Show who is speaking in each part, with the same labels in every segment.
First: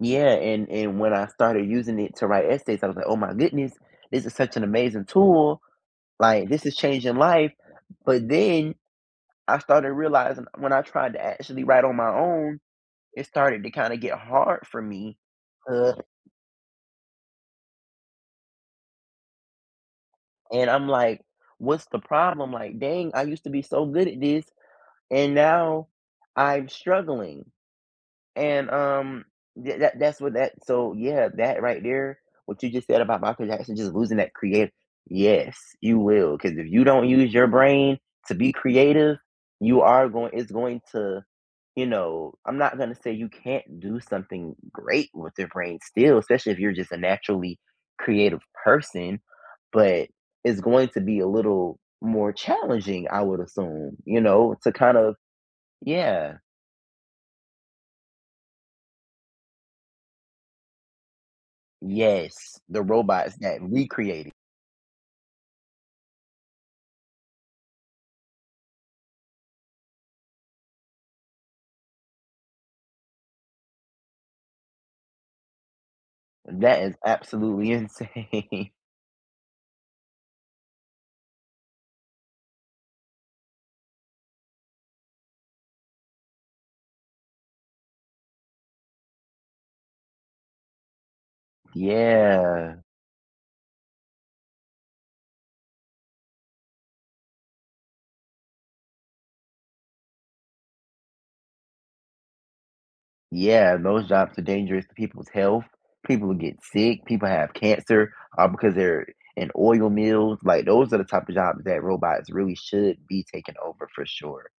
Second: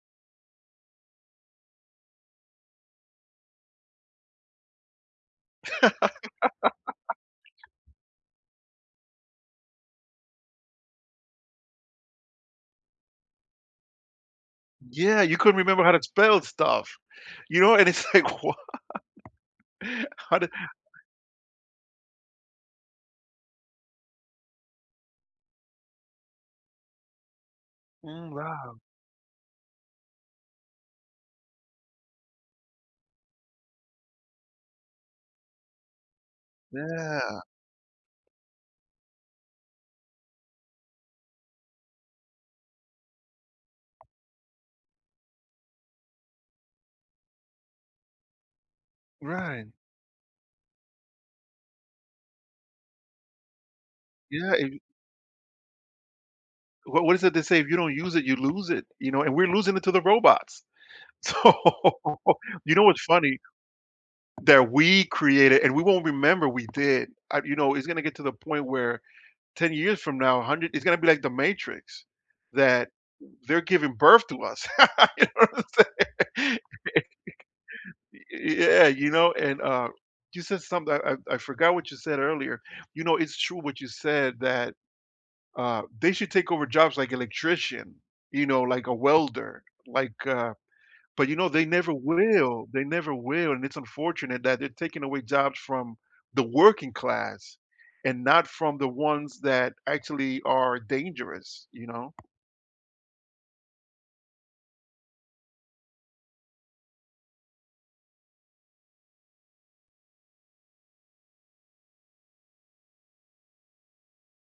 Speaker 1: Yeah, and and when I started using it to write essays, I was like, "Oh my goodness, this is such an amazing tool, like, this is changing life, but then, I started realizing when I tried to actually write on my own, it started to kinda get hard for me,
Speaker 2: Yeah, you couldn't remember how
Speaker 1: uh
Speaker 2: to spell stuff. You know, and it's like, wha How did
Speaker 1: And I'm like, "What's the problem? Like, dang, I used to be so good at this, and now I'm struggling."
Speaker 2: Mm,
Speaker 1: And,
Speaker 2: wow.
Speaker 1: um, th tha that's what that so, yeah, that right there, what you just said about Michael Jackson, just losing that creat yes, you will, 'cause if you don't use
Speaker 2: Yeah.
Speaker 1: your brain to be creative, you are goin it's going to, you know, I'm not gonna say you can't do something great with your brain still, especially if you're just a naturally creative person,
Speaker 2: Right.
Speaker 1: but it's going to be a little more challenging, I would assume, you
Speaker 2: Yeah,
Speaker 1: know, to
Speaker 2: and y
Speaker 1: kinda yeah.
Speaker 2: What was it they say, "If you don't use it, you lose it," you know, and we're losing it to the robots. So,
Speaker 1: Yes,
Speaker 2: you
Speaker 1: the
Speaker 2: know, what's
Speaker 1: robots
Speaker 2: funny?
Speaker 1: that we created.
Speaker 2: That we created and we won't remember we did, I you know, it's gonna get to the point where 10 years from now, 100 it's gonna be like the matrix, that they're giving birth to us. You know what I'm saying?
Speaker 1: That is absolutely
Speaker 2: Y y
Speaker 1: insane.
Speaker 2: yeah, you know, and, uh, you said something, I I forgot what you said earlier, you know, it's true what you said that, uh, they should take over jobs like electrician, you know, like a welder, like, uh but you know, they never will,
Speaker 1: Yeah.
Speaker 2: they never will and it's unfortunate that they're taking away jobs from the working class and not from the ones that actually are dangerous, you know?
Speaker 1: Yeah, those jobs are dangerous to people's health, people get sick, people have cancer, uh, because they're in oil mills, like, those are the type of jobs that robots really should be taking over for sure.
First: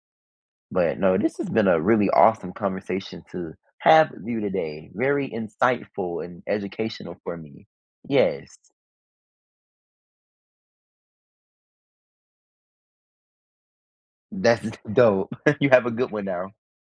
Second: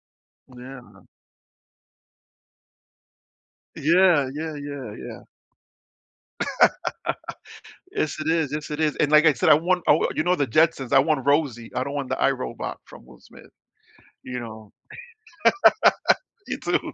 Speaker 2: Yeah.
Speaker 1: But, no, this has been a really awesome conversation to have with
Speaker 2: Yeah,
Speaker 1: you
Speaker 2: yeah,
Speaker 1: today,
Speaker 2: yeah, yeah.
Speaker 1: very insightful and educational for me.
Speaker 2: Yes, it is,
Speaker 1: Yes.
Speaker 2: yes, it is, and like I said, I want I wa you know, the Jetsons, I want Rosie, I don't want the I, Robot from Will Smith, you
Speaker 1: That's
Speaker 2: know?
Speaker 1: dope, you have a good one now.
Speaker 2: You too.